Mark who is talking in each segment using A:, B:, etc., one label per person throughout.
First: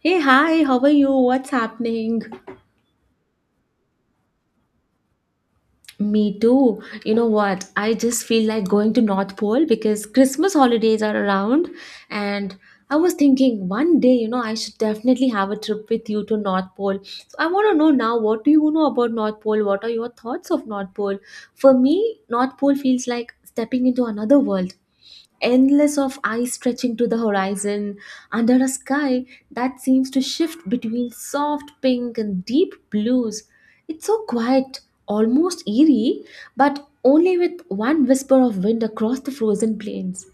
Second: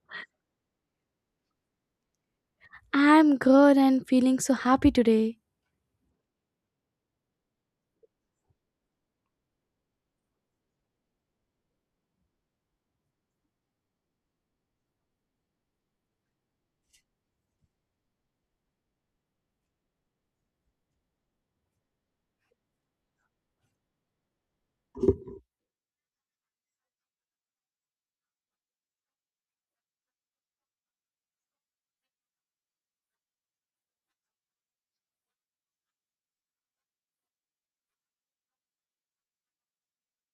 A: Hey, hi, how are you? What's happening?
B: I'm good and feeling so happy today.
A: Me too. You know what? I just feel like going to North Pole because Christmas holidays are around and I was thinking one day, you know, I should definitely have a trip with you to North Pole. So I want to know now, what do you know about North Pole? What are your thoughts of North Pole? For me, North Pole feels like stepping into another world. Endless of eyes stretching to the horizon under a sky that seems to shift between soft pink and deep blues. It's so quiet, almost eerie, but only with one whisper of wind across the frozen plains.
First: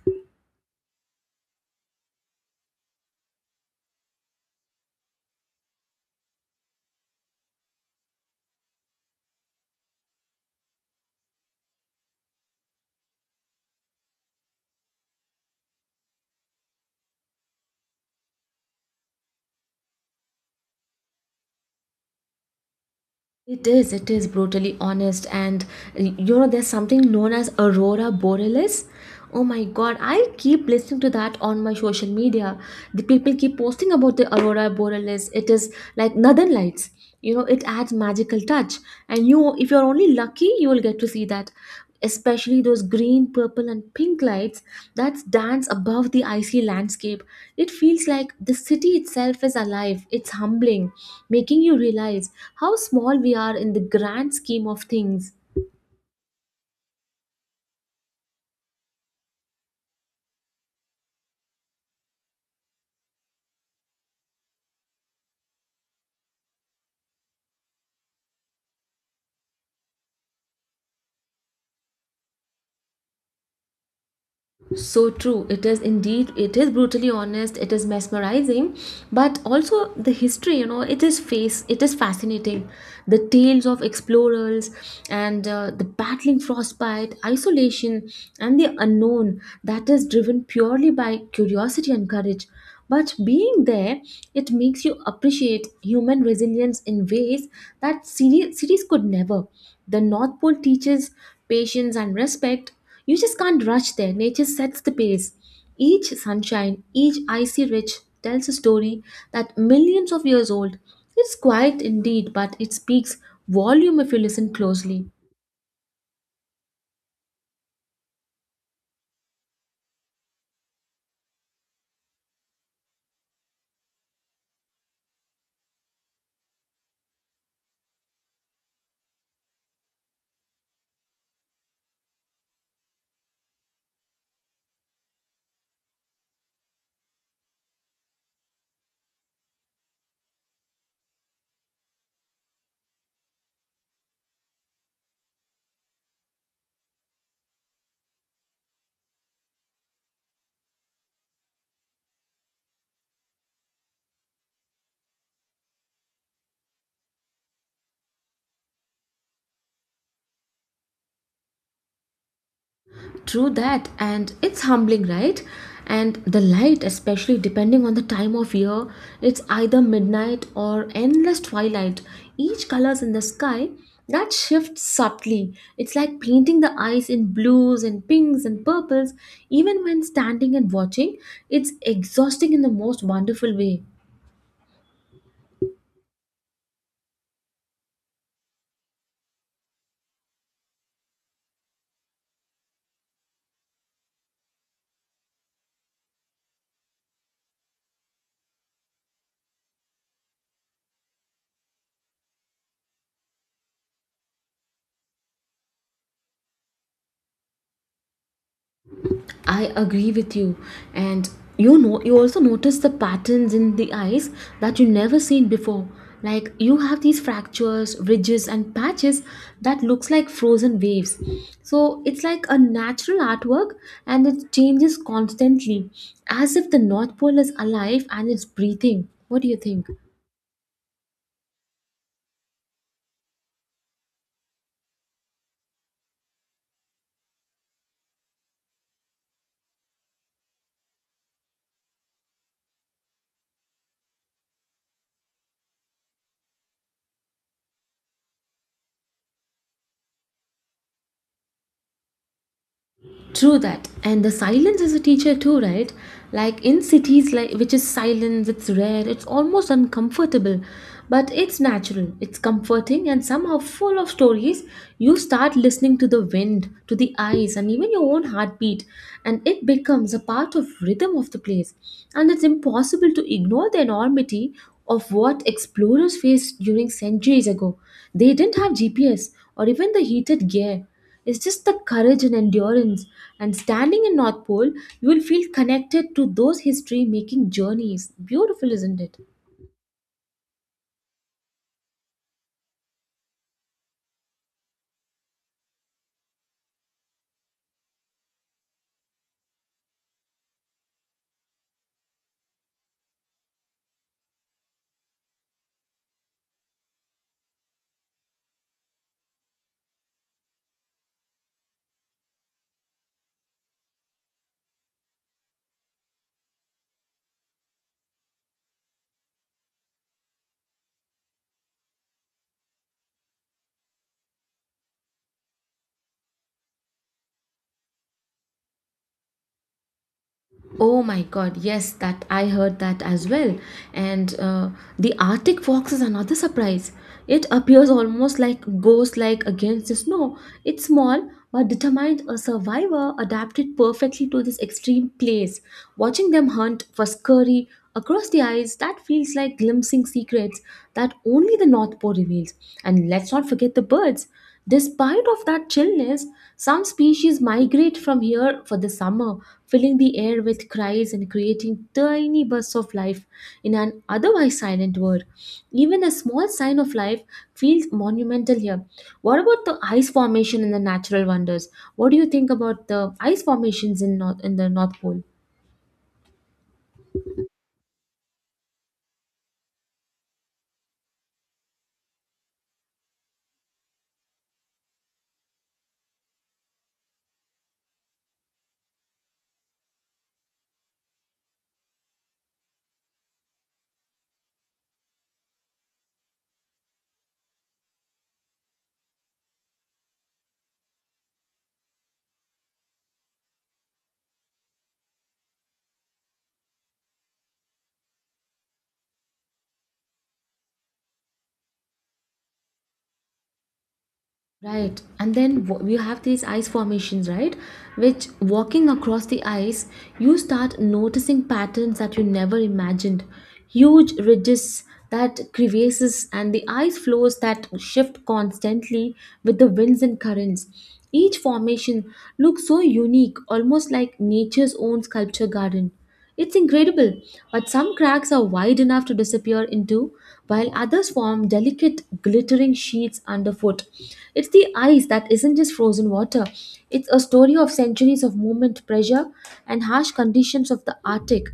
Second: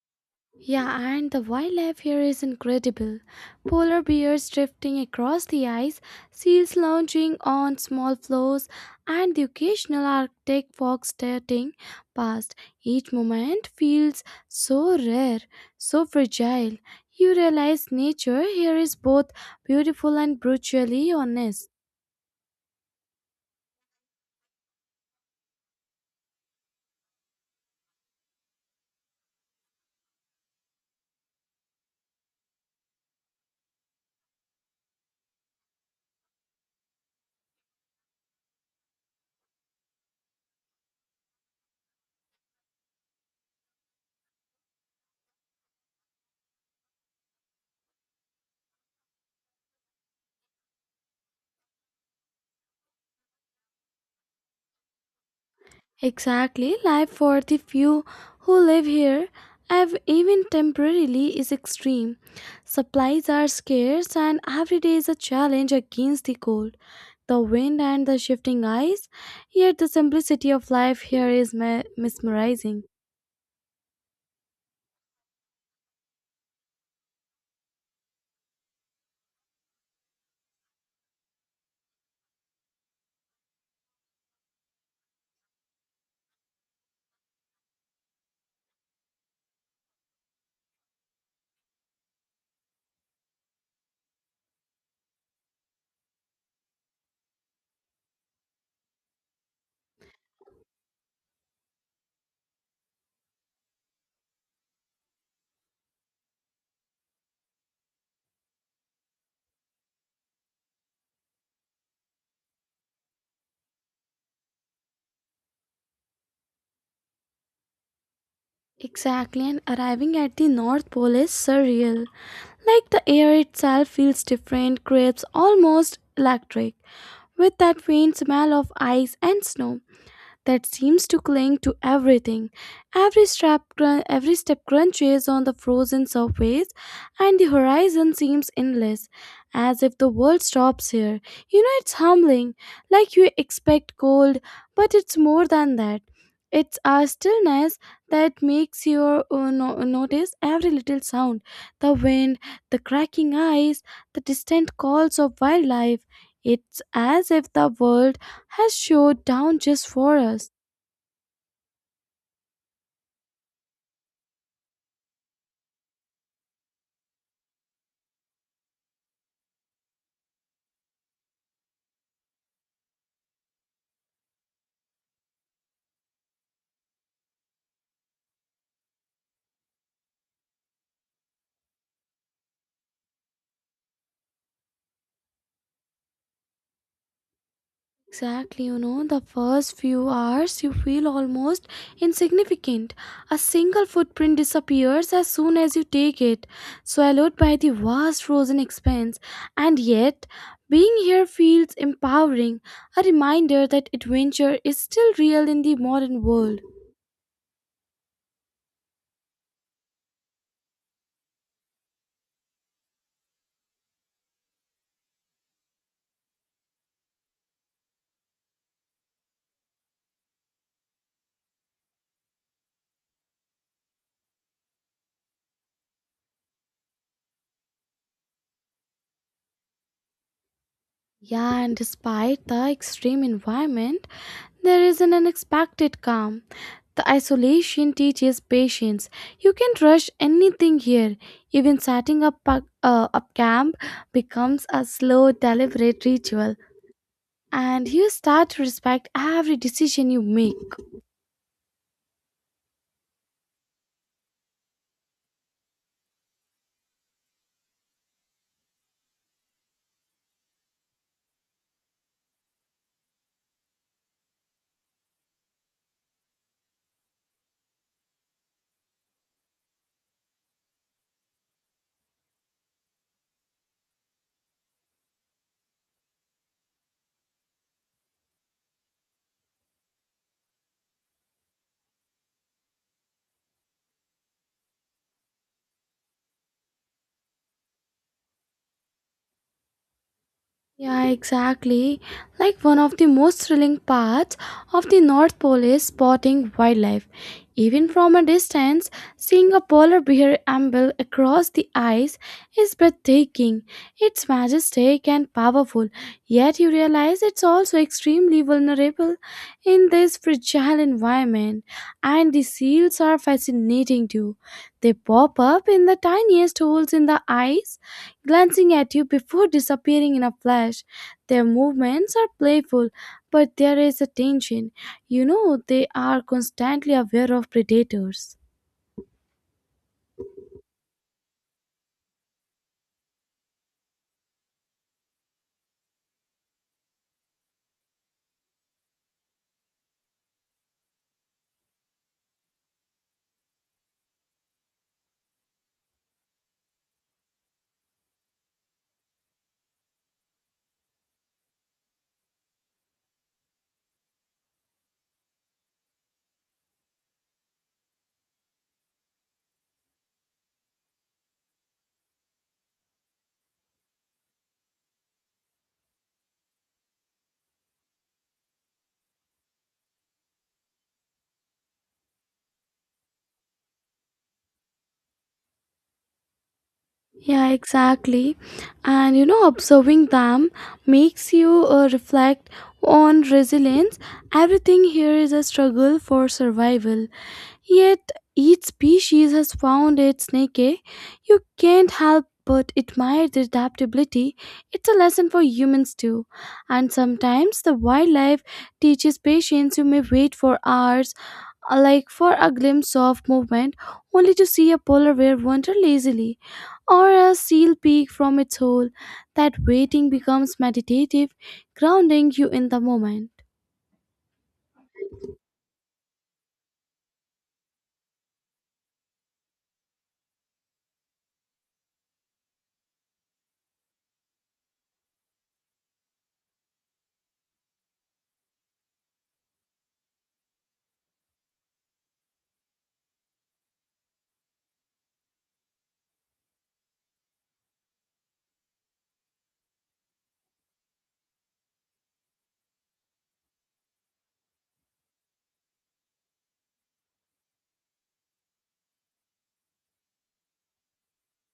B: Yeah, and the wildlife here is incredible. Polar bears drifting across the ice, seals lounging on small floes, and the occasional Arctic fox darting past. Each moment feels so rare, so fragile. You realize nature here is both beautiful and brutally honest.
A: It is brutally honest. And you know, there's something known as Aurora Borealis. Oh my god, I keep listening to that on my social media. The people keep posting about the Aurora Borealis. It is like northern lights. You know, it adds magical touch. And you, if you're only lucky, you will get to see that, especially those green, purple, and pink lights that dance above the icy landscape. It feels like the city itself is alive. It's humbling, making you realize how small we are in the grand scheme of things.
B: Exactly, life for the few who live here, even temporarily, is extreme. Supplies are scarce, and every day is a challenge against the cold, the wind, and the shifting ice. Yet, the simplicity of life here is mesmerizing.
A: So true, it is indeed, it is brutally honest, it is mesmerizing, but also the history, you know, it is face it is fascinating, the tales of explorers and the battling frostbite isolation and the unknown that is driven purely by curiosity and courage, but being there it makes you appreciate human resilience in ways that series could never. The north pole teaches patience and respect. You just can't rush there. Nature sets the pace. Each sunshine, each icy ridge tells a story that millions of years old. It's quiet indeed, but it speaks volume if you listen closely.
B: Exactly, and arriving at the North Pole is surreal. Like the air itself feels different, crisp, almost electric, with that faint smell of ice and snow that seems to cling to everything. Every step crunches on the frozen surface, and the horizon seems endless, as if the world stops here. You know, it's humbling, like you expect cold, but it's more than that. It's our stillness that makes you notice every little sound, the wind, the cracking ice, the distant calls of wildlife. It's as if the world has showed down just for us.
A: True that, and it's humbling, right? And the light, especially depending on the time of year, it's either midnight or endless twilight. Each colors in the sky that shifts subtly. It's like painting the eyes in blues and pinks and purples. Even when standing and watching, it's exhausting in the most wonderful way.
B: Exactly, you know, the first few hours you feel almost insignificant. A single footprint disappears as soon as you take it, swallowed by the vast frozen expanse. And yet, being here feels empowering, a reminder that adventure is still real in the modern world.
A: I agree with you. And you know, you also notice the patterns in the eyes that you never seen before. Like you have these fractures, ridges, and patches that looks like frozen waves. So it's like a natural artwork, and it changes constantly, as if the North Pole is alive and it's breathing. What do you think?
B: Yeah, and despite the extreme environment, there is an unexpected calm. The isolation teaches patience. You can't rush anything here. Even setting up up camp becomes a slow, deliberate ritual, and you start to respect every decision you make.
A: True that. And the silence is a teacher too, right? Like in cities like which is silence, it's rare, it's almost uncomfortable. But it's natural, it's comforting and somehow full of stories. You start listening to the wind, to the eyes, and even your own heartbeat, and it becomes a part of rhythm of the place. And it's impossible to ignore the enormity of what explorers faced during centuries ago. They didn't have GPS or even the heated gear, it's just the courage and endurance. And standing in North Pole, you will feel connected to those history making journeys. Beautiful, isn't it?
B: Yeah, exactly. Like one of the most thrilling parts of the North Pole is spotting wildlife. Even from a distance, seeing a polar bear amble across the ice is breathtaking. It's majestic and powerful, yet you realize it's also extremely vulnerable in this fragile environment. And the seals are fascinating too. They pop up in the tiniest holes in the ice, glancing at you before disappearing in a flash. Their movements are playful, but there is a tension. You know, they are constantly aware of predators.
A: Oh my god, yes, that I heard that as well. And the Arctic fox is another surprise. It appears almost like ghost like against the snow. It's small but determined, a survivor adapted perfectly to this extreme place. Watching them hunt for scurry across the ice, that feels like glimpsing secrets that only the North Pole reveals. And let's not forget the birds. Despite of that chillness, some species migrate from here for the summer, filling the air with cries and creating tiny bursts of life in an otherwise silent world. Even a small sign of life feels monumental here. What about the ice formation and the natural wonders? What do you think about the ice formations in north in the North Pole?
B: Yeah, exactly. And you know, observing them makes you reflect on resilience. Everything here is a struggle for survival. Yet each species has found its niche. You can't help but admire their adaptability. It's a lesson for humans too. And sometimes the wildlife teaches patience. You may wait for hours, like for a glimpse of movement, only to see a polar bear wander lazily or a seal peek from its hole. That waiting becomes meditative, grounding you in the moment.
A: Right, and then you have these ice formations, right? Which walking across the ice, you start noticing patterns that you never imagined. Huge ridges that crevasses and the ice flows that shift constantly with the winds and currents. Each formation looks so unique, almost like nature's own sculpture garden. It's incredible, but some cracks are wide enough to disappear into, while others form delicate, glittering sheets underfoot. It's the ice that isn't just frozen water, it's a story of centuries of movement, pressure, and harsh conditions of the Arctic.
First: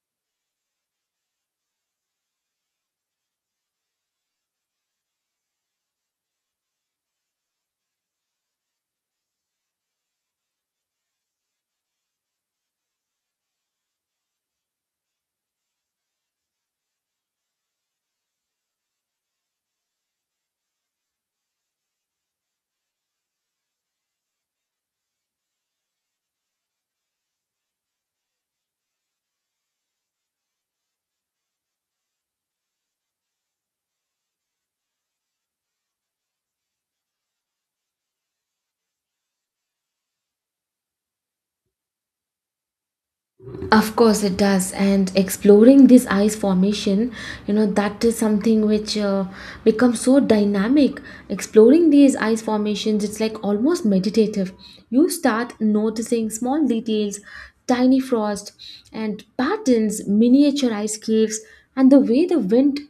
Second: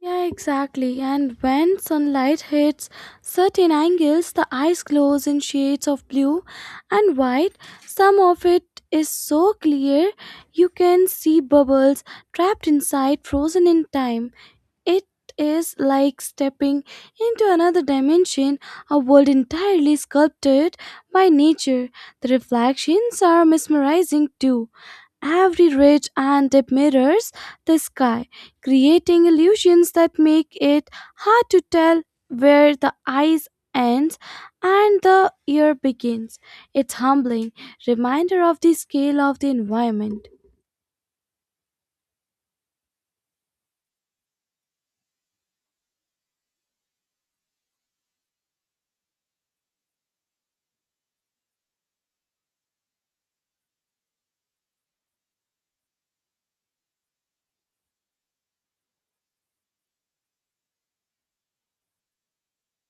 B: Yeah, exactly. And when sunlight hits certain angles, the ice glows in shades of blue and white. Some of it is so clear you can see bubbles trapped inside, frozen in time. It is like stepping into another dimension, a world entirely sculpted by nature. The reflections are mesmerizing too. Every ridge and dip mirrors the sky, creating illusions that make it hard to tell where the eyes ends and the ear begins. It's humbling reminder of the scale of the environment.
A: Of course, it does. And exploring this ice formation, you know, that is something which becomes so dynamic. Exploring these ice formations, it's like almost meditative. You start noticing small details, tiny frost, and patterns, miniature ice caves, and the way the wind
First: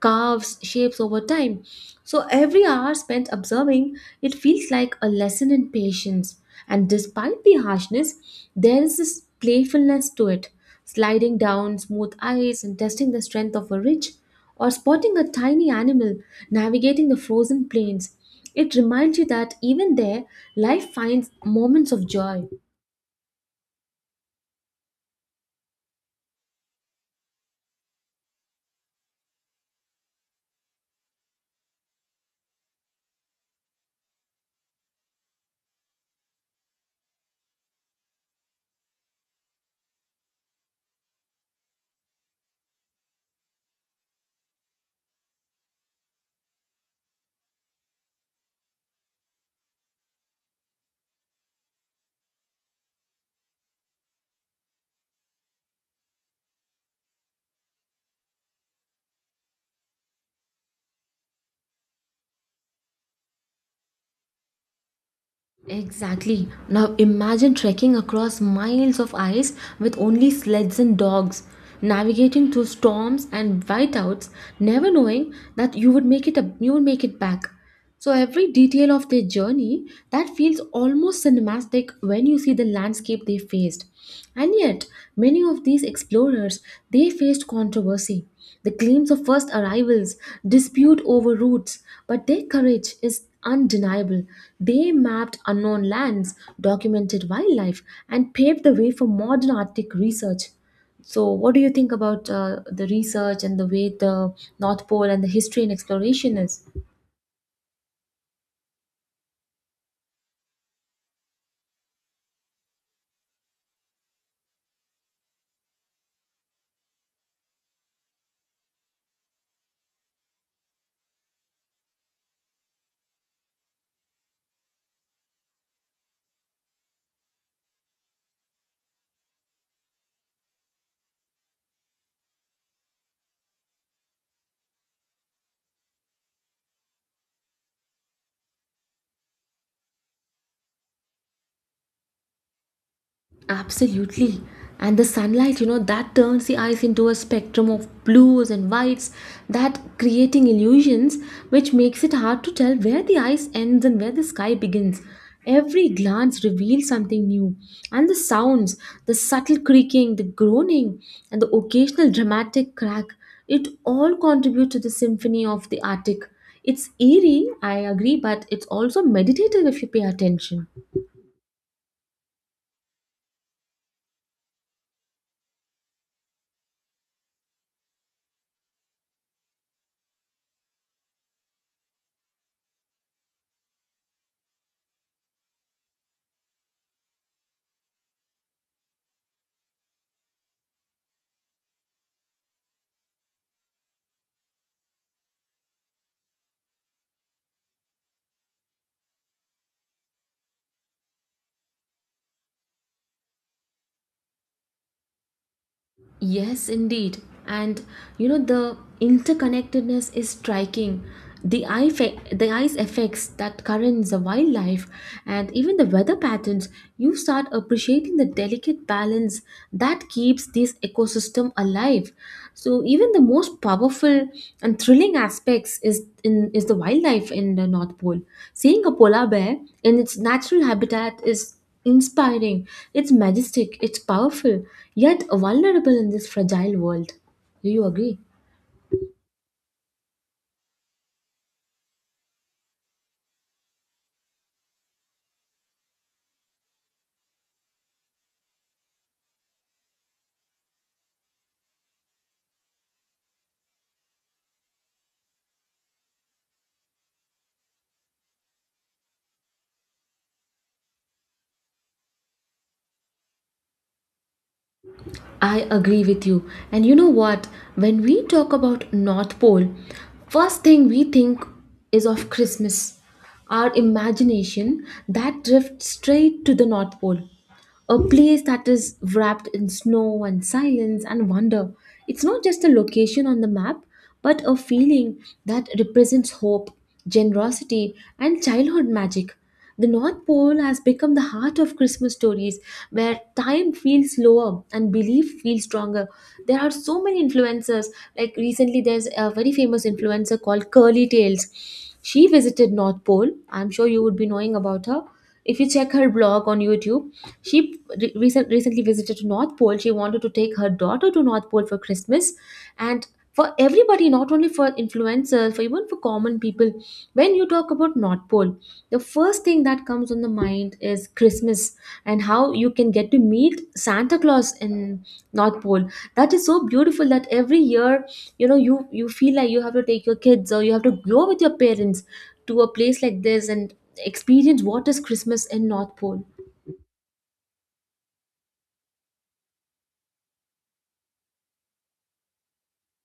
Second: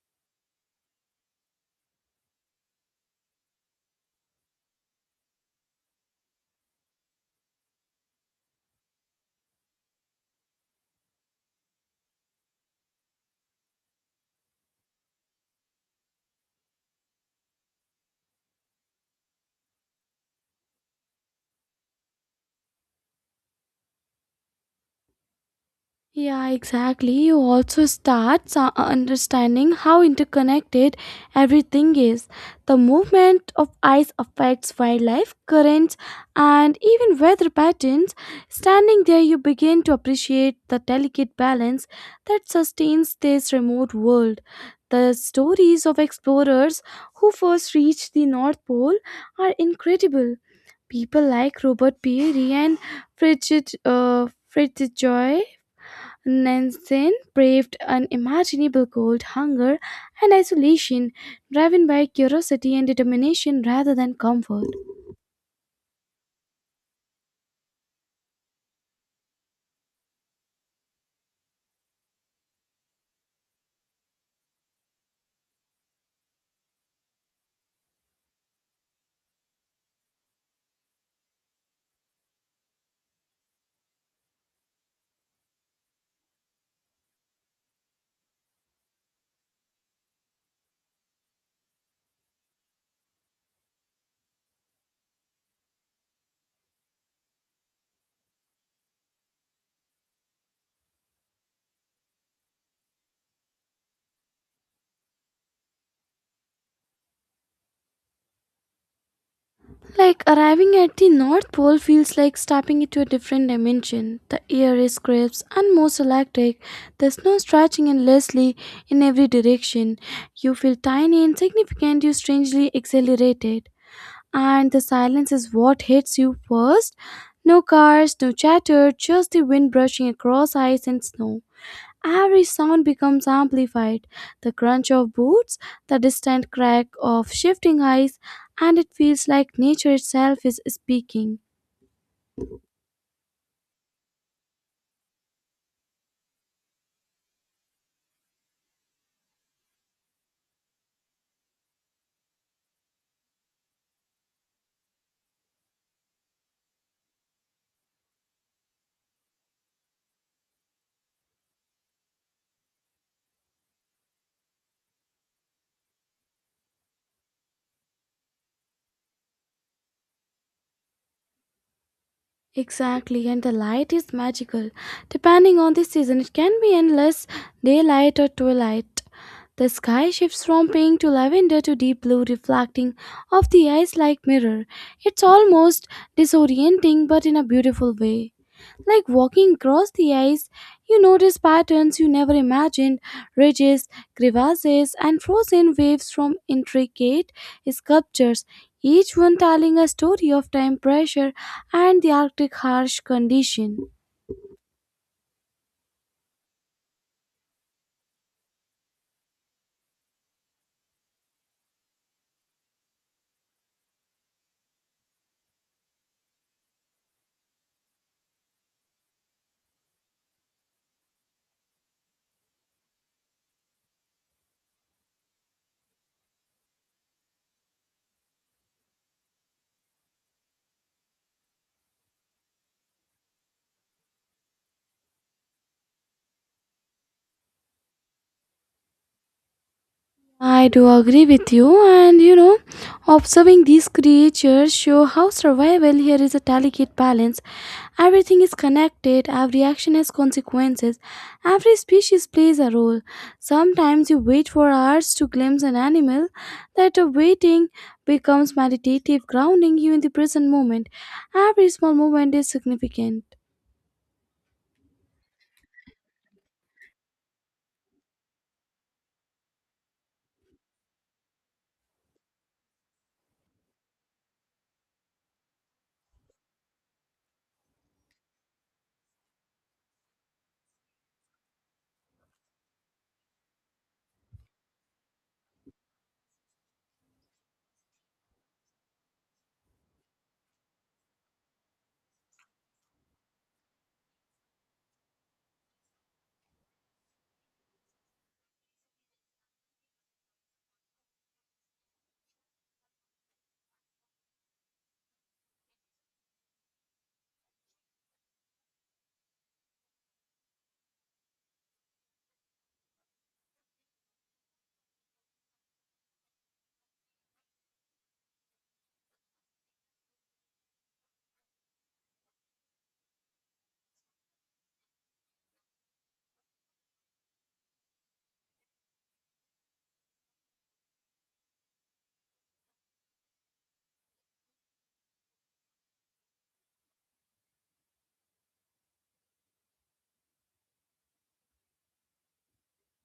A: carves shapes over time. So every hour spent observing, it feels like a lesson in patience. And despite the harshness, there is this playfulness to it, sliding down smooth ice and testing the strength of a ridge, or spotting a tiny animal navigating the frozen plains. It reminds you that even there, life finds moments of joy.
B: Yeah, exactly. You also start understanding how interconnected everything is. The movement of ice affects wildlife, currents, and even weather patterns. Standing there, you begin to appreciate the delicate balance that sustains this remote world. The stories of explorers who first reached the North Pole are incredible. People like Robert Peary and Fritz Joy Nansen braved unimaginable cold, hunger, and isolation, driven by curiosity and determination rather than comfort.
A: Exactly. Now imagine trekking across miles of ice with only sleds and dogs, navigating through storms and whiteouts, never knowing that you would make you would make it back. So every detail of their journey that feels almost cinematic when you see the landscape they faced. And yet, many of these explorers they faced controversy. The claims of first arrivals dispute over routes, but their courage is undeniable. They mapped unknown lands, documented wildlife, and paved the way for modern Arctic research. So, what do you think about the research and the way the North Pole and the history and exploration is?
B: Like arriving at the North Pole feels like stepping into a different dimension. The air is crisp and most electric, the snow stretching endlessly in every direction. You feel tiny, insignificant, you strangely exhilarated. And the silence is what hits you first. No cars, no chatter, just the wind brushing across ice and snow. Every sound becomes amplified, the crunch of boots, the distant crack of shifting ice, and it feels like nature itself is speaking.
A: Absolutely. And the sunlight, you know, that turns the ice into a spectrum of blues and whites, that creating illusions which makes it hard to tell where the ice ends and where the sky begins. Every glance reveals something new. And the sounds, the subtle creaking, the groaning, and the occasional dramatic crack, it all contribute to the symphony of the Arctic. It's eerie, I agree, but it's also meditative if you pay attention.
B: Exactly, and the light is magical. Depending on the season, it can be endless daylight or twilight. The sky shifts from pink to lavender to deep blue, reflecting off the ice like mirror. It's almost disorienting, but in a beautiful way. Like walking across the ice, you notice patterns you never imagined, ridges, crevasses, and frozen waves from intricate sculptures, each one telling a story of time pressure and the Arctic harsh condition.
A: Yes, indeed. And you know, the interconnectedness is striking. The eye's effects, that currents, the wildlife, and even the weather patterns, you start appreciating the delicate balance that keeps this ecosystem alive. So even the most powerful and thrilling aspects is the wildlife in the North Pole. Seeing a polar bear in its natural habitat is inspiring, it's majestic, it's powerful, yet vulnerable in this fragile world. Do you agree?
B: I do agree with you, and you know, observing these creatures show how survival here is a delicate balance. Everything is connected, every action has consequences, every species plays a role. Sometimes you wait for hours to glimpse an animal. That waiting becomes meditative, grounding you in the present moment. Every small moment is significant.
A: I agree with you. And you know what? When we talk about North Pole, first thing we think is of Christmas. Our imagination that drifts straight to the North Pole, a place that is wrapped in snow and silence and wonder. It's not just a location on the map, but a feeling that represents hope, generosity, and childhood magic. The North Pole has become the heart of Christmas stories where time feels slower and belief feels stronger. There are so many influencers. Like recently, there's a very famous influencer called Curly Tails. She visited North Pole. I'm sure you would be knowing about her. If you check her blog on YouTube, she recently visited to North Pole. She wanted to take her daughter to North Pole for Christmas, and for everybody, not only for influencers, for even for common people, when you talk about North Pole, the first thing that comes on the mind is Christmas and how you can get to meet Santa Claus in North Pole. That is so beautiful that every year, you know, you feel like you have to take your kids or you have to go with your parents to a place like this and experience what is Christmas in North Pole.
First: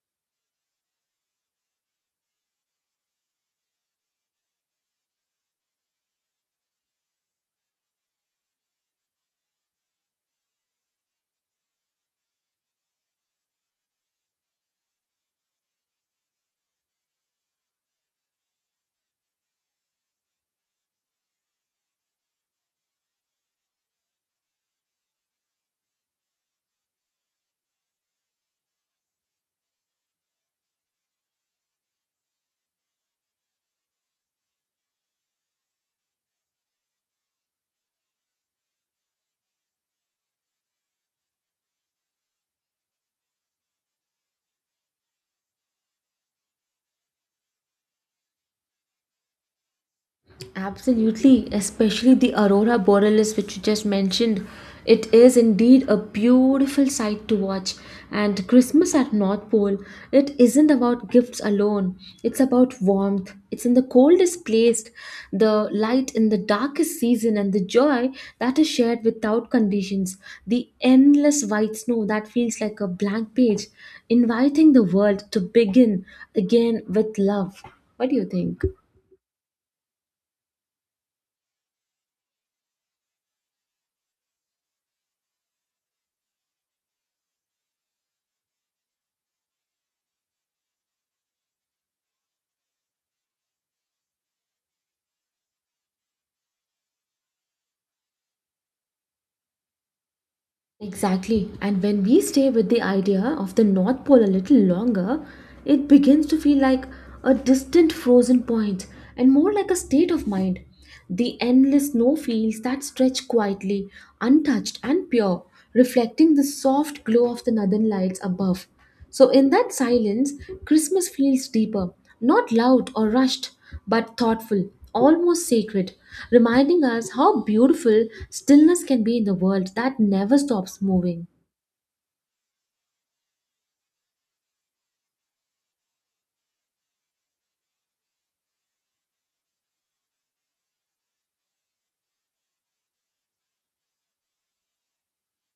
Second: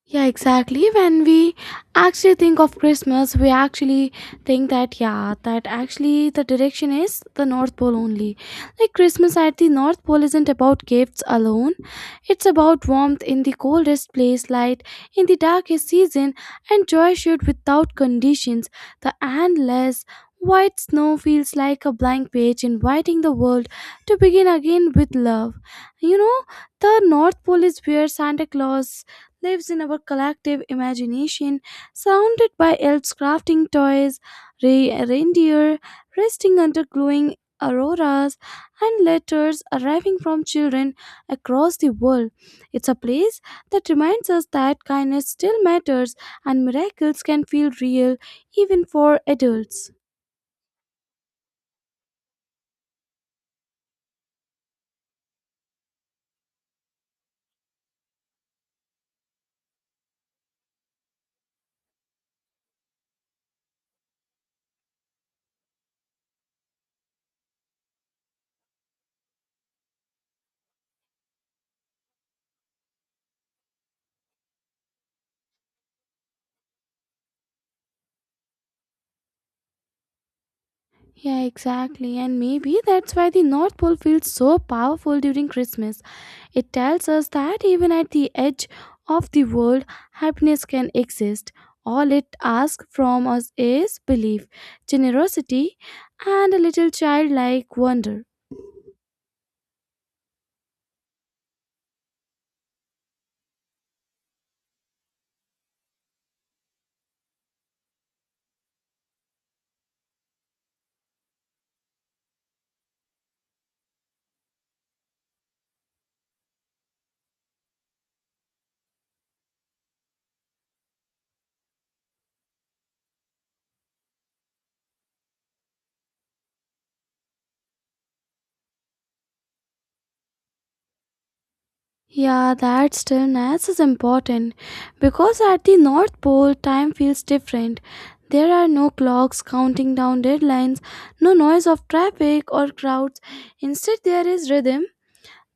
B: Yeah, exactly. When we actually think of Christmas, we actually think that, yeah, that actually the direction is the North Pole only. Like, Christmas at the North Pole isn't about gifts alone, it's about warmth in the coldest place, light in the darkest season, and joy shared without conditions. The endless white snow feels like a blank page inviting the world to begin again with love. You know, the North Pole is where Santa Claus lives in our collective imagination, surrounded by elves crafting toys, reindeer resting under glowing auroras, and letters arriving from children across the world. It's a place that reminds us that kindness still matters and miracles can feel real even for adults.
A: Absolutely, especially the aurora borealis which you just mentioned. It is indeed a beautiful sight to watch. And Christmas at North Pole, it isn't about gifts alone. It's about warmth. It's in the coldest place, the light in the darkest season, and the joy that is shared without conditions. The endless white snow that feels like a blank page, inviting the world to begin again with love. What do you think?
B: Yeah, exactly. And maybe that's why the North Pole feels so powerful during Christmas. It tells us that even at the edge of the world, happiness can exist. All it asks from us is belief, generosity, and a little childlike wonder.
A: Exactly. And when we stay with the idea of the North Pole a little longer, it begins to feel like a distant frozen point and more like a state of mind. The endless snowfields that stretch quietly, untouched and pure, reflecting the soft glow of the northern lights above. So, in that silence, Christmas feels deeper, not loud or rushed, but thoughtful, almost sacred, reminding us how beautiful stillness can be in the world that never stops moving.
B: Yeah, that stillness is important because at the North Pole, time feels different. There are no clocks counting down deadlines, no noise of traffic or crowds. Instead, there is rhythm,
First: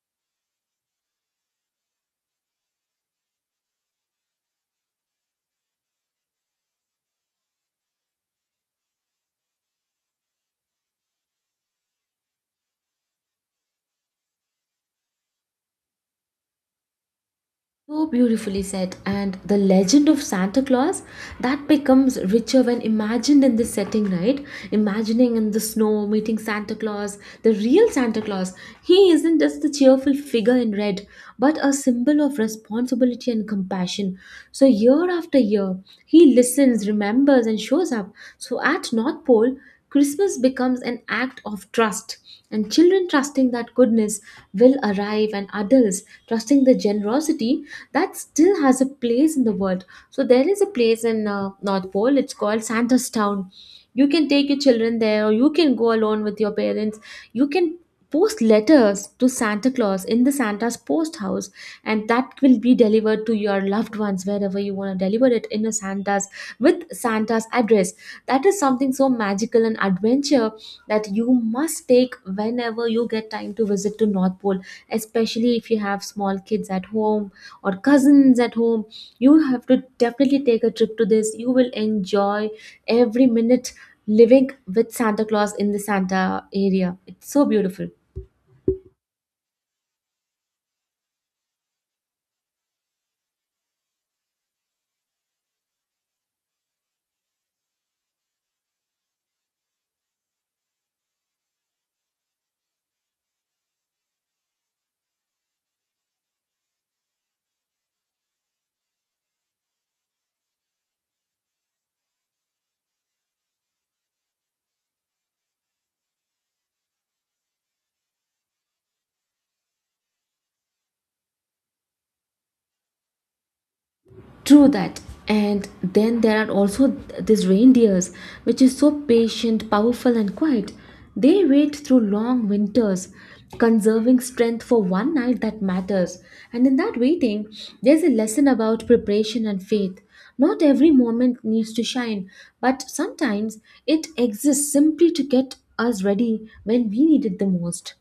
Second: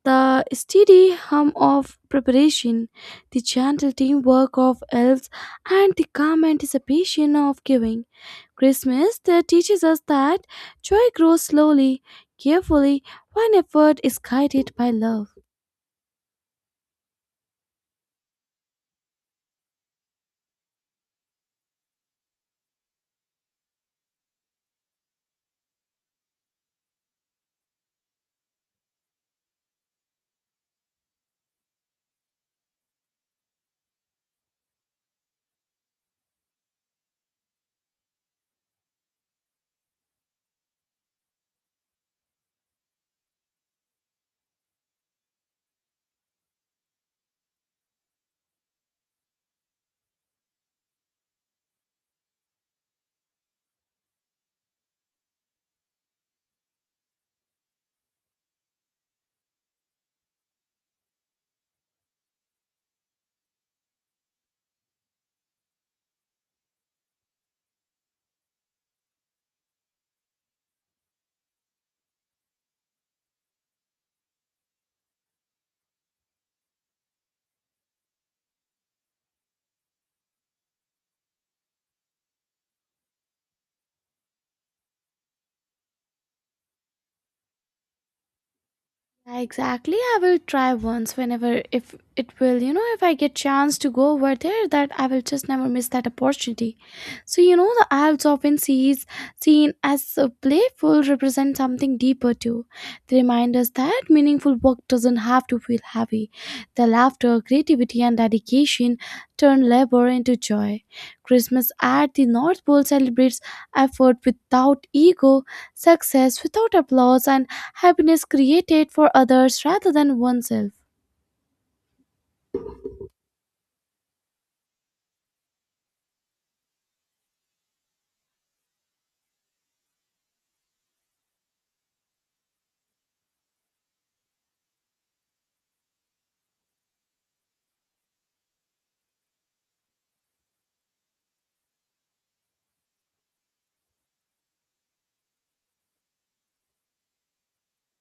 B: the steady hum of preparation, the gentle teamwork of elves, and the calm anticipation of giving. Christmas that teaches us that joy grows slowly, carefully, when effort is guided by love.
A: So beautifully said, and the legend of Santa Claus that becomes richer when imagined in this setting, right? Imagining in the snow, meeting Santa Claus, the real Santa Claus. He isn't just the cheerful figure in red, but a symbol of responsibility and compassion. So, year after year, he listens, remembers, and shows up. So, at North Pole, Christmas becomes an act of trust, and children trusting that goodness will arrive, and adults trusting the generosity that still has a place in the world. So, there is a place in North Pole, it's called Santa's Town. You can take your children there, or you can go alone with your parents. You can post letters to Santa Claus in the Santa's post house, and that will be delivered to your loved ones wherever you want to deliver it in a Santa's with Santa's address that is something so magical and adventure that you must take whenever you get time to visit to North Pole, especially if you have small kids at home or cousins at home. You have to definitely take a trip to this. You will enjoy every minute living with Santa Claus in the Santa area. It's so beautiful.
B: Yeah, exactly, I will try once whenever if it will, you know, if I get chance to go over there, that I will just never miss that opportunity. So you know, the Alps often sees seen as playful represent something deeper too. They remind us that meaningful work doesn't have to feel heavy. The laughter, creativity, and dedication turn labor into joy. Christmas at the North Pole celebrates effort without ego, success without applause, and happiness created for others rather than oneself.
A: True that. And then there are also these reindeers, which is so patient, powerful, and quiet. They wait through long winters, conserving strength for one night that matters. And in that waiting, there's a lesson about preparation and faith. Not every moment needs to shine, but sometimes it exists simply to get us ready when we need it the most.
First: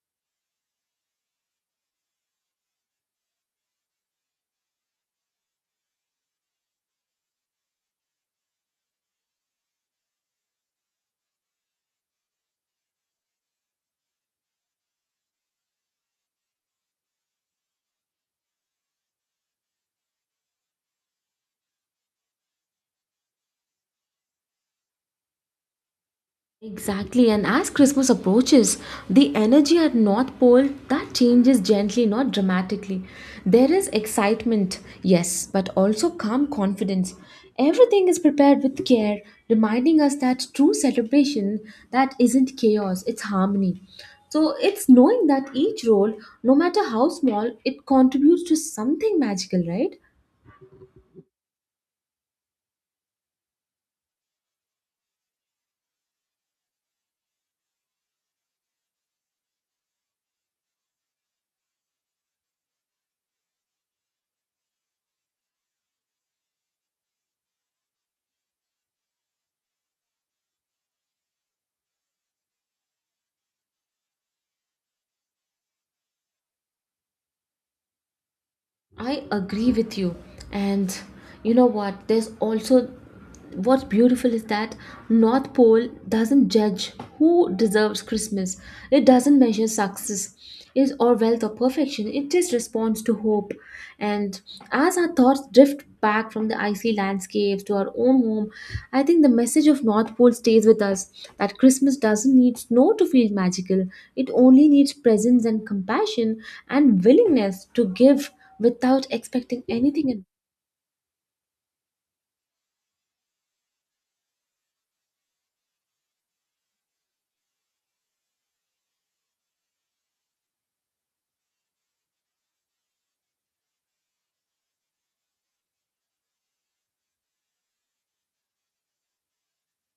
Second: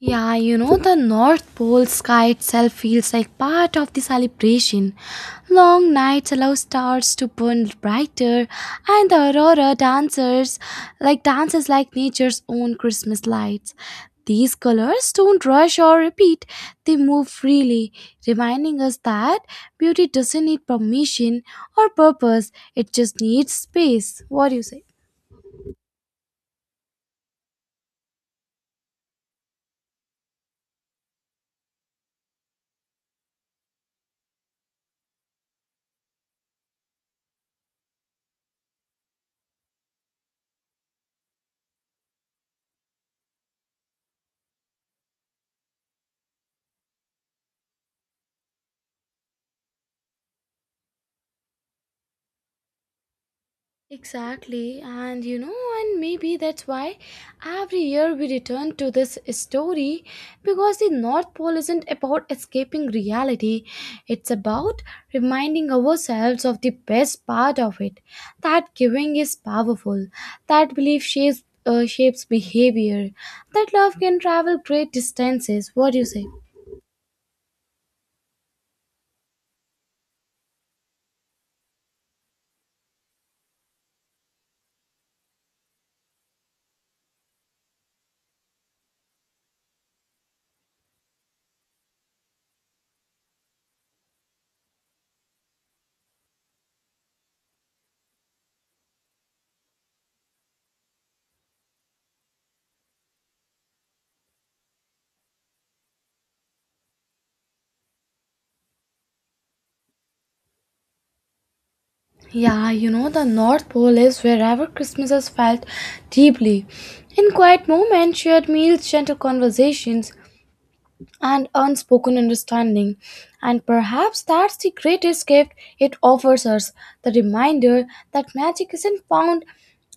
B: Yeah, you know, the North Pole sky itself feels like part of the celebration. Long nights allow stars to burn brighter, and the aurora dancers like dances like nature's own Christmas lights. These colors don't rush or repeat, they move freely, reminding us that beauty doesn't need permission or purpose, it just needs space. What do you say?
A: Exactly, and as Christmas approaches, the energy at North Pole that changes gently, not dramatically. There is excitement, yes, but also calm confidence. Everything is prepared with care, reminding us that true celebration that isn't chaos, it's harmony. So it's knowing that each role, no matter how small, it contributes to something magical, right?
B: Exactly, and you know, and maybe that's why every year we return to this story because the North Pole isn't about escaping reality, it's about reminding ourselves of the best part of it, that giving is powerful, that belief shapes behavior, that love can travel great distances. What do you say?
A: I agree with you. And you know what? There's also what's beautiful is that North Pole doesn't judge who deserves Christmas. It doesn't measure success is or wealth or perfection. It just responds to hope. And as our thoughts drift back from the icy landscapes to our own home, I think the message of North Pole stays with us that Christmas doesn't need snow to feel magical. It only needs presence and compassion and willingness to give without expecting anything in
B: Yeah, you know, the North Pole is wherever Christmas is felt deeply. In quiet moments, shared meals, gentle conversations, and unspoken understanding. And perhaps that's the greatest gift it offers us, the reminder that magic isn't found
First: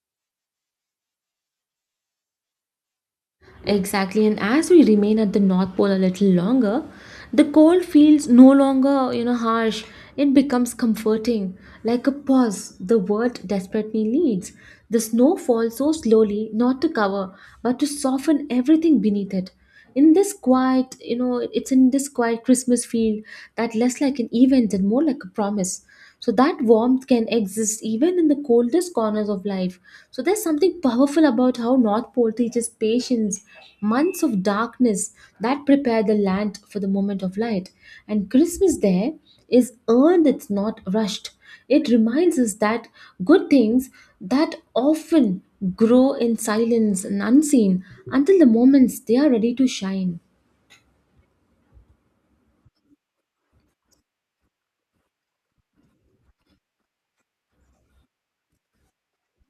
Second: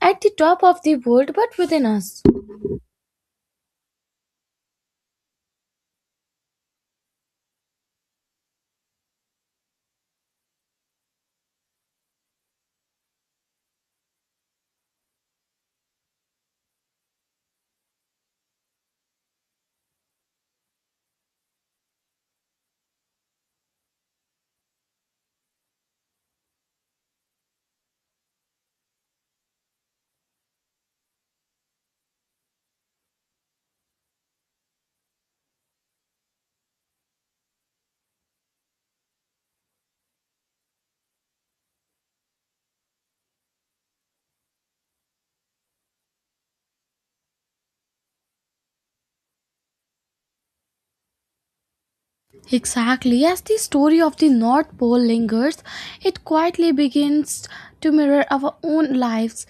B: at the top of the world but within us.
A: exactly and as we remain at the North Pole a little longer, the cold feels no longer, harsh, it becomes comforting, like a pause the world desperately needs. The snow falls so slowly, not to cover but to soften everything beneath it. In this quiet, it's in this quiet Christmas field, that less like an event and more like a promise. So that warmth can exist even in the coldest corners of life. So there's something powerful about how North Pole teaches patience, months of darkness that prepare the land for the moment of light. And Christmas there is earned, it's not rushed. It reminds us that good things that often grow in silence and unseen until the moments they are ready to shine.
B: Exactly. As the story of the North Pole lingers, it quietly begins to mirror our own lives.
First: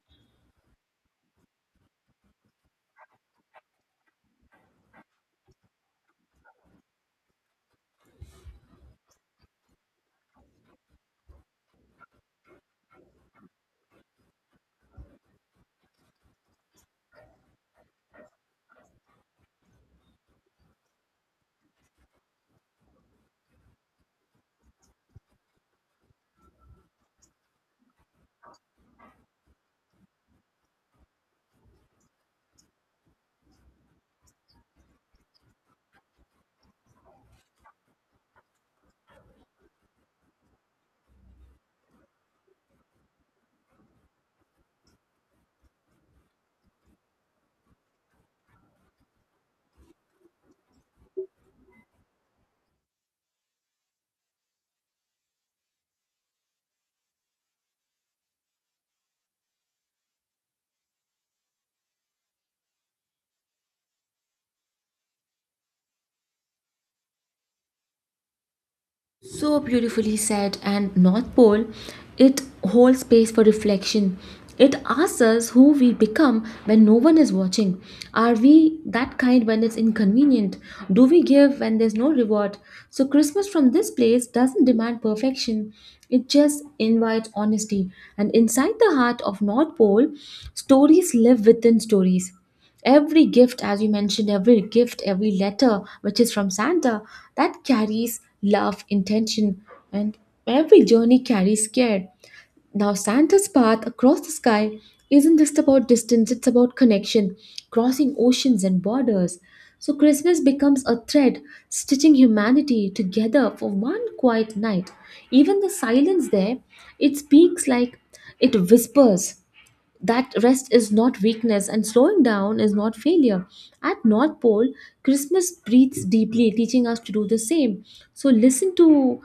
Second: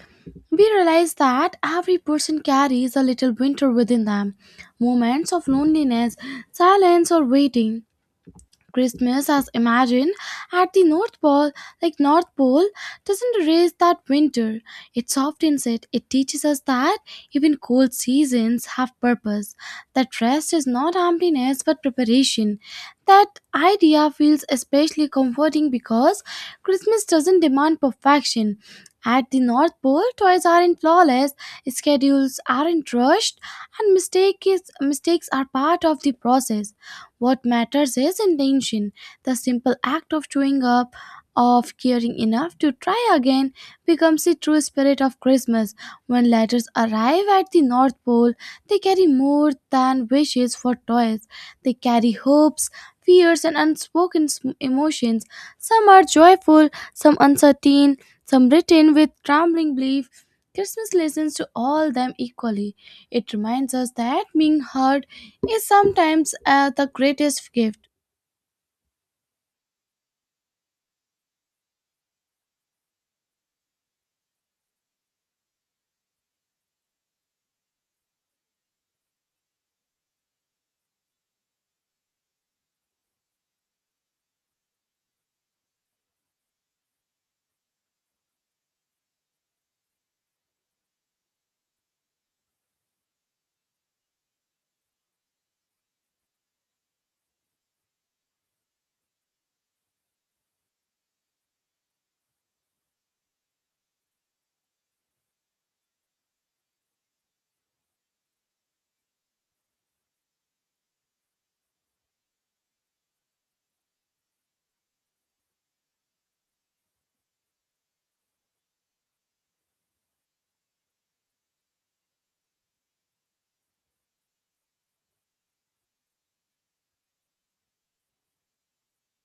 B: We realize that every person carries a little winter within them, moments of loneliness, silence, or waiting. Christmas as imagined at the North Pole, like North Pole, doesn't erase that winter. It softens it. It teaches us that even cold seasons have purpose. That rest is not emptiness but preparation. That idea feels especially comforting because Christmas doesn't demand perfection. At the North Pole, toys aren't flawless, schedules aren't rushed, and mistakes are part of the process. What matters is intention, the simple act of showing up, of caring enough to try again, becomes the true spirit of Christmas. When letters arrive at the North Pole, they carry more than wishes for toys. They carry hopes, fears, and emotions. Some are joyful, some uncertain, some written with trembling belief. Christmas listens to all them equally. It reminds us that being heard is sometimes the greatest gift.
A: So beautifully said, and North Pole, it holds space for reflection. It asks us who we become when no one is watching. Are we that kind when it's inconvenient? Do we give when there's no reward? So, Christmas from this place doesn't demand perfection, it just invites honesty. And inside the heart of North Pole, stories live within stories. Every gift, as you mentioned, every gift, every letter which is from Santa, that carries love, intention, and every journey carries care. Now, Santa's path across the sky isn't just about distance, it's about connection, crossing oceans and borders. So, Christmas becomes a thread stitching humanity together for one quiet night. Even the silence there, it speaks like it whispers that rest is not weakness and slowing down is not failure. At North Pole, Christmas breathes deeply, teaching us to do the same. So listen to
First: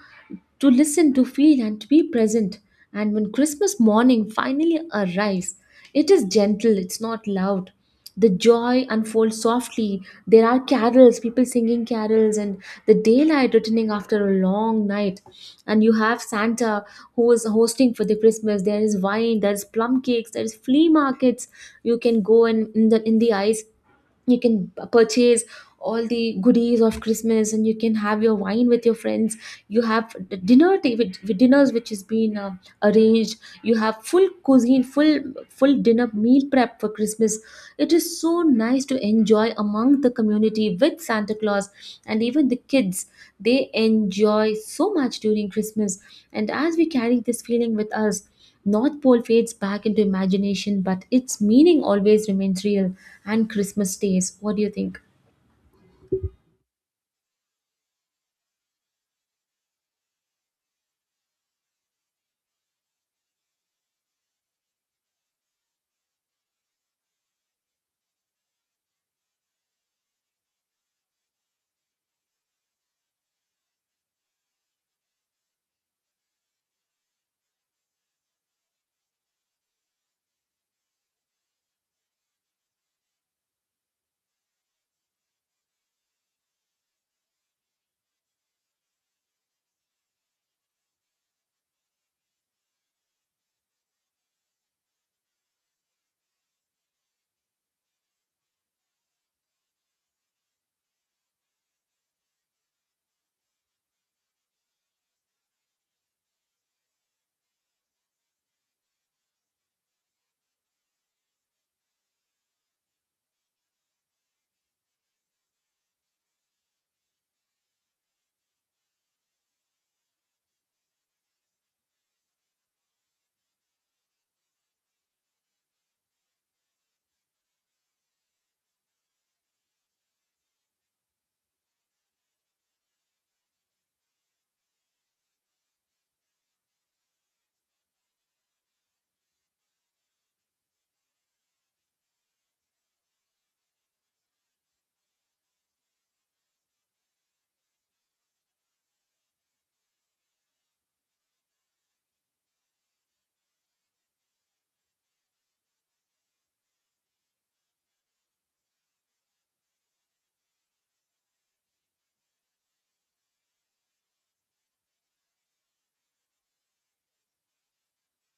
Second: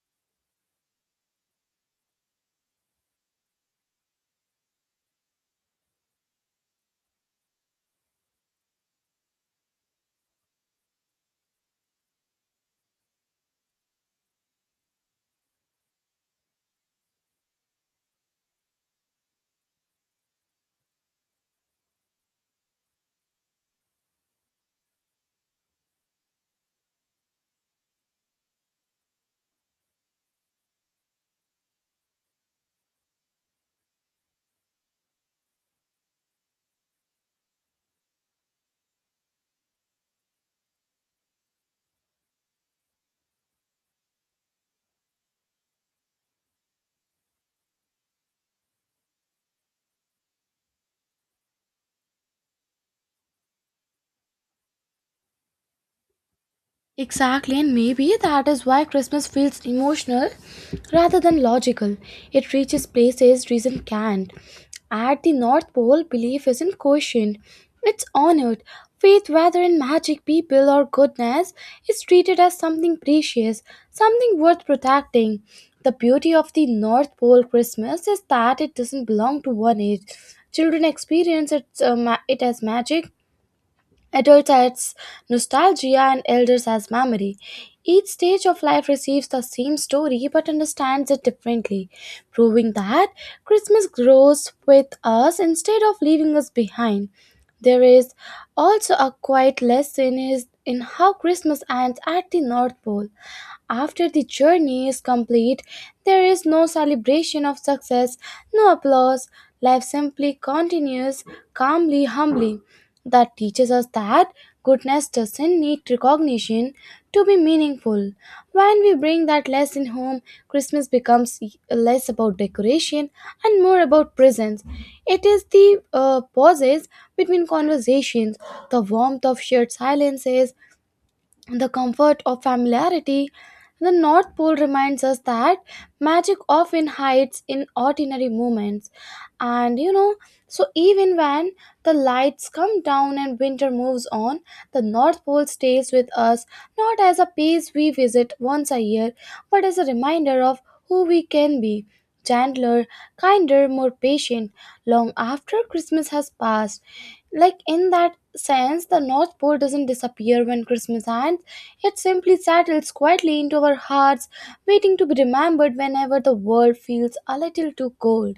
A: listen, to feel, and to be present. And when Christmas morning finally arrives, it is gentle, it's not loud. The joy unfolds softly. There are carols, people singing carols, and the daylight returning after a long night. And you have Santa who is hosting for the Christmas. There is wine, there is plum cakes, there is flea markets. You can go and in the ice you can purchase all the goodies of Christmas, and you can have your wine with your friends. You have the dinner ta- with dinners which has been arranged. You have full cuisine, full dinner meal prep for Christmas. It is so nice to enjoy among the community with Santa Claus, and even the kids, they enjoy so much during Christmas. And as we carry this feeling with us, North Pole fades back into imagination, but its meaning always remains real and Christmas stays. What do you think?
B: Exactly, and maybe that is why Christmas feels emotional rather than logical. It reaches places reason can't. At the North Pole, belief isn't questioned, it's honored. Faith, whether in magic, people, or goodness, is treated as something precious, something worth protecting. The beauty of the North Pole Christmas is that it doesn't belong to one age. Children experience it as magic, adults as nostalgia, and elders as memory. Each stage of life receives the same story but understands it differently, proving that Christmas grows with us instead of leaving us behind. There is also a quiet lesson is in how Christmas ends at the North Pole. After the journey is complete, there is no celebration of success, no applause. Life simply continues calmly, humbly. That teaches us that goodness doesn't need recognition to be meaningful. When we bring that lesson home, Christmas becomes less about decoration and more about presence. It is the pauses between conversations, the warmth of shared silences, the comfort of familiarity. The North Pole reminds us that magic often hides in ordinary moments. And you know, so even when the lights come down and winter moves on, the North Pole stays with us, not as a place we visit once a year, but as a reminder of who we can be, gentler, kinder, more patient, long after Christmas has passed. Like in that sense, the North Pole doesn't disappear when Christmas ends, it simply settles quietly into our hearts, waiting to be remembered whenever the world feels a little too cold.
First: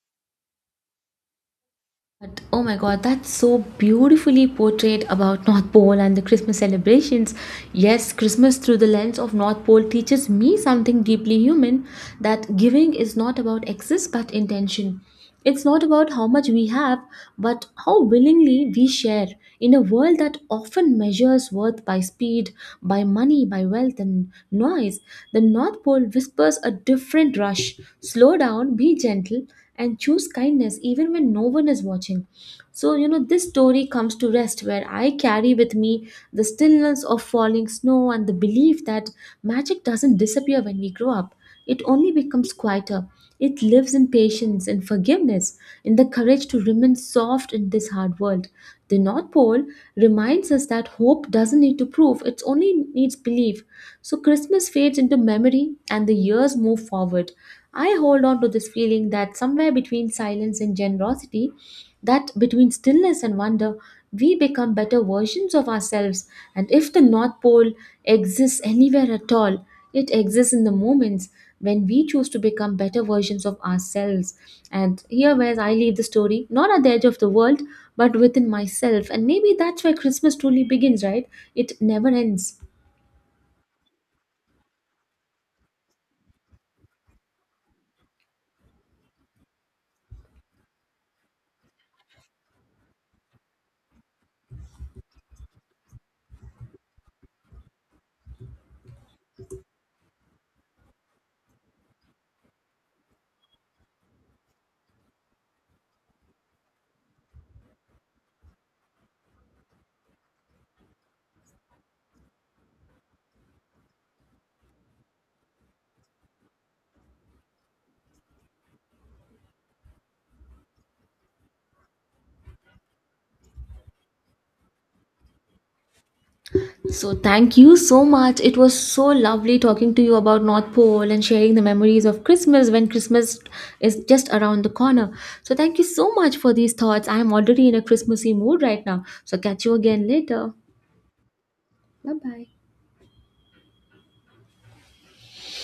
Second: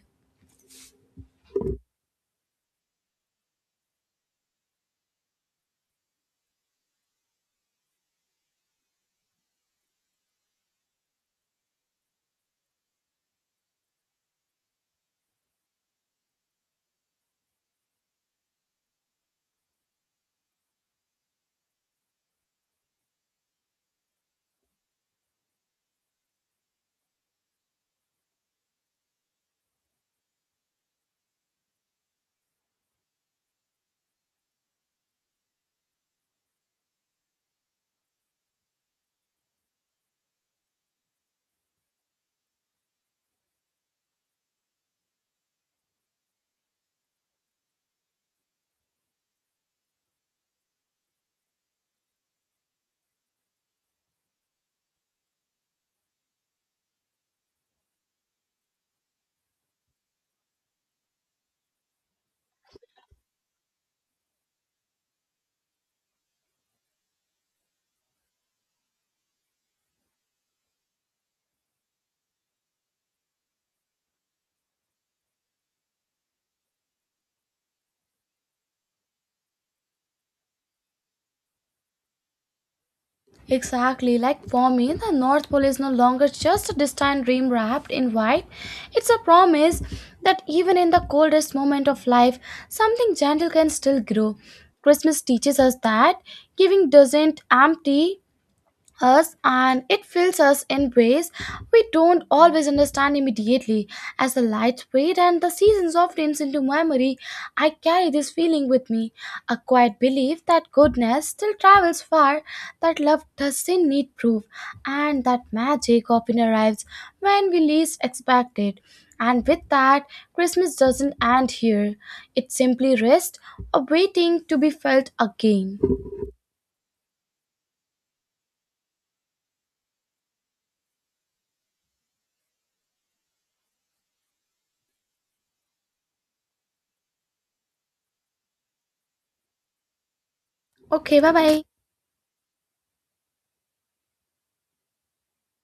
A: But oh my god, that's so beautifully portrayed about North Pole and the Christmas celebrations. Yes, Christmas through the lens of North Pole teaches me something deeply human, that giving is not about excess but intention. It's not about how much we have, but how willingly we share in a world that often measures worth by speed, by money, by wealth, and noise. The North Pole whispers a different rush. Slow down, be gentle, and choose kindness even when no one is watching. So, you know, this story comes to rest where I carry with me the stillness of falling snow and the belief that magic doesn't disappear when we grow up. It only becomes quieter. It lives in patience, in forgiveness, in the courage to remain soft in this hard world. The North Pole reminds us that hope doesn't need to prove, it only needs belief. So Christmas fades into memory and the years move forward. I hold on to this feeling that somewhere between silence and generosity, that between stillness and wonder, we become better versions of ourselves. And if the North Pole exists anywhere at all, it exists in the moments when we choose to become better versions of ourselves. And here, where I leave the story, not at the edge of the world, but within myself. And maybe that's where Christmas truly begins, right? It never ends.
B: Exactly, like for me the North Pole is no longer just a distant dream wrapped in white. It's a promise that even in the coldest moment of life, something gentle can still grow. Christmas teaches us that giving doesn't empty us, and it fills us in ways we don't always understand immediately. As the lights fade and the season softens into memory, I carry this feeling with me, a quiet belief that goodness still travels far, that love doesn't need proof, and that magic often arrives when we least expect it. And with that, Christmas doesn't end here. It simply rests, awaiting to be felt again.
A: So thank you so much. It was so lovely talking to you about North Pole and sharing the memories of Christmas when Christmas is just around the corner. So thank you so much for these thoughts. I am already in a Christmassy mood right now. So catch you again later.
B: Okay, bye bye.
A: Bye bye.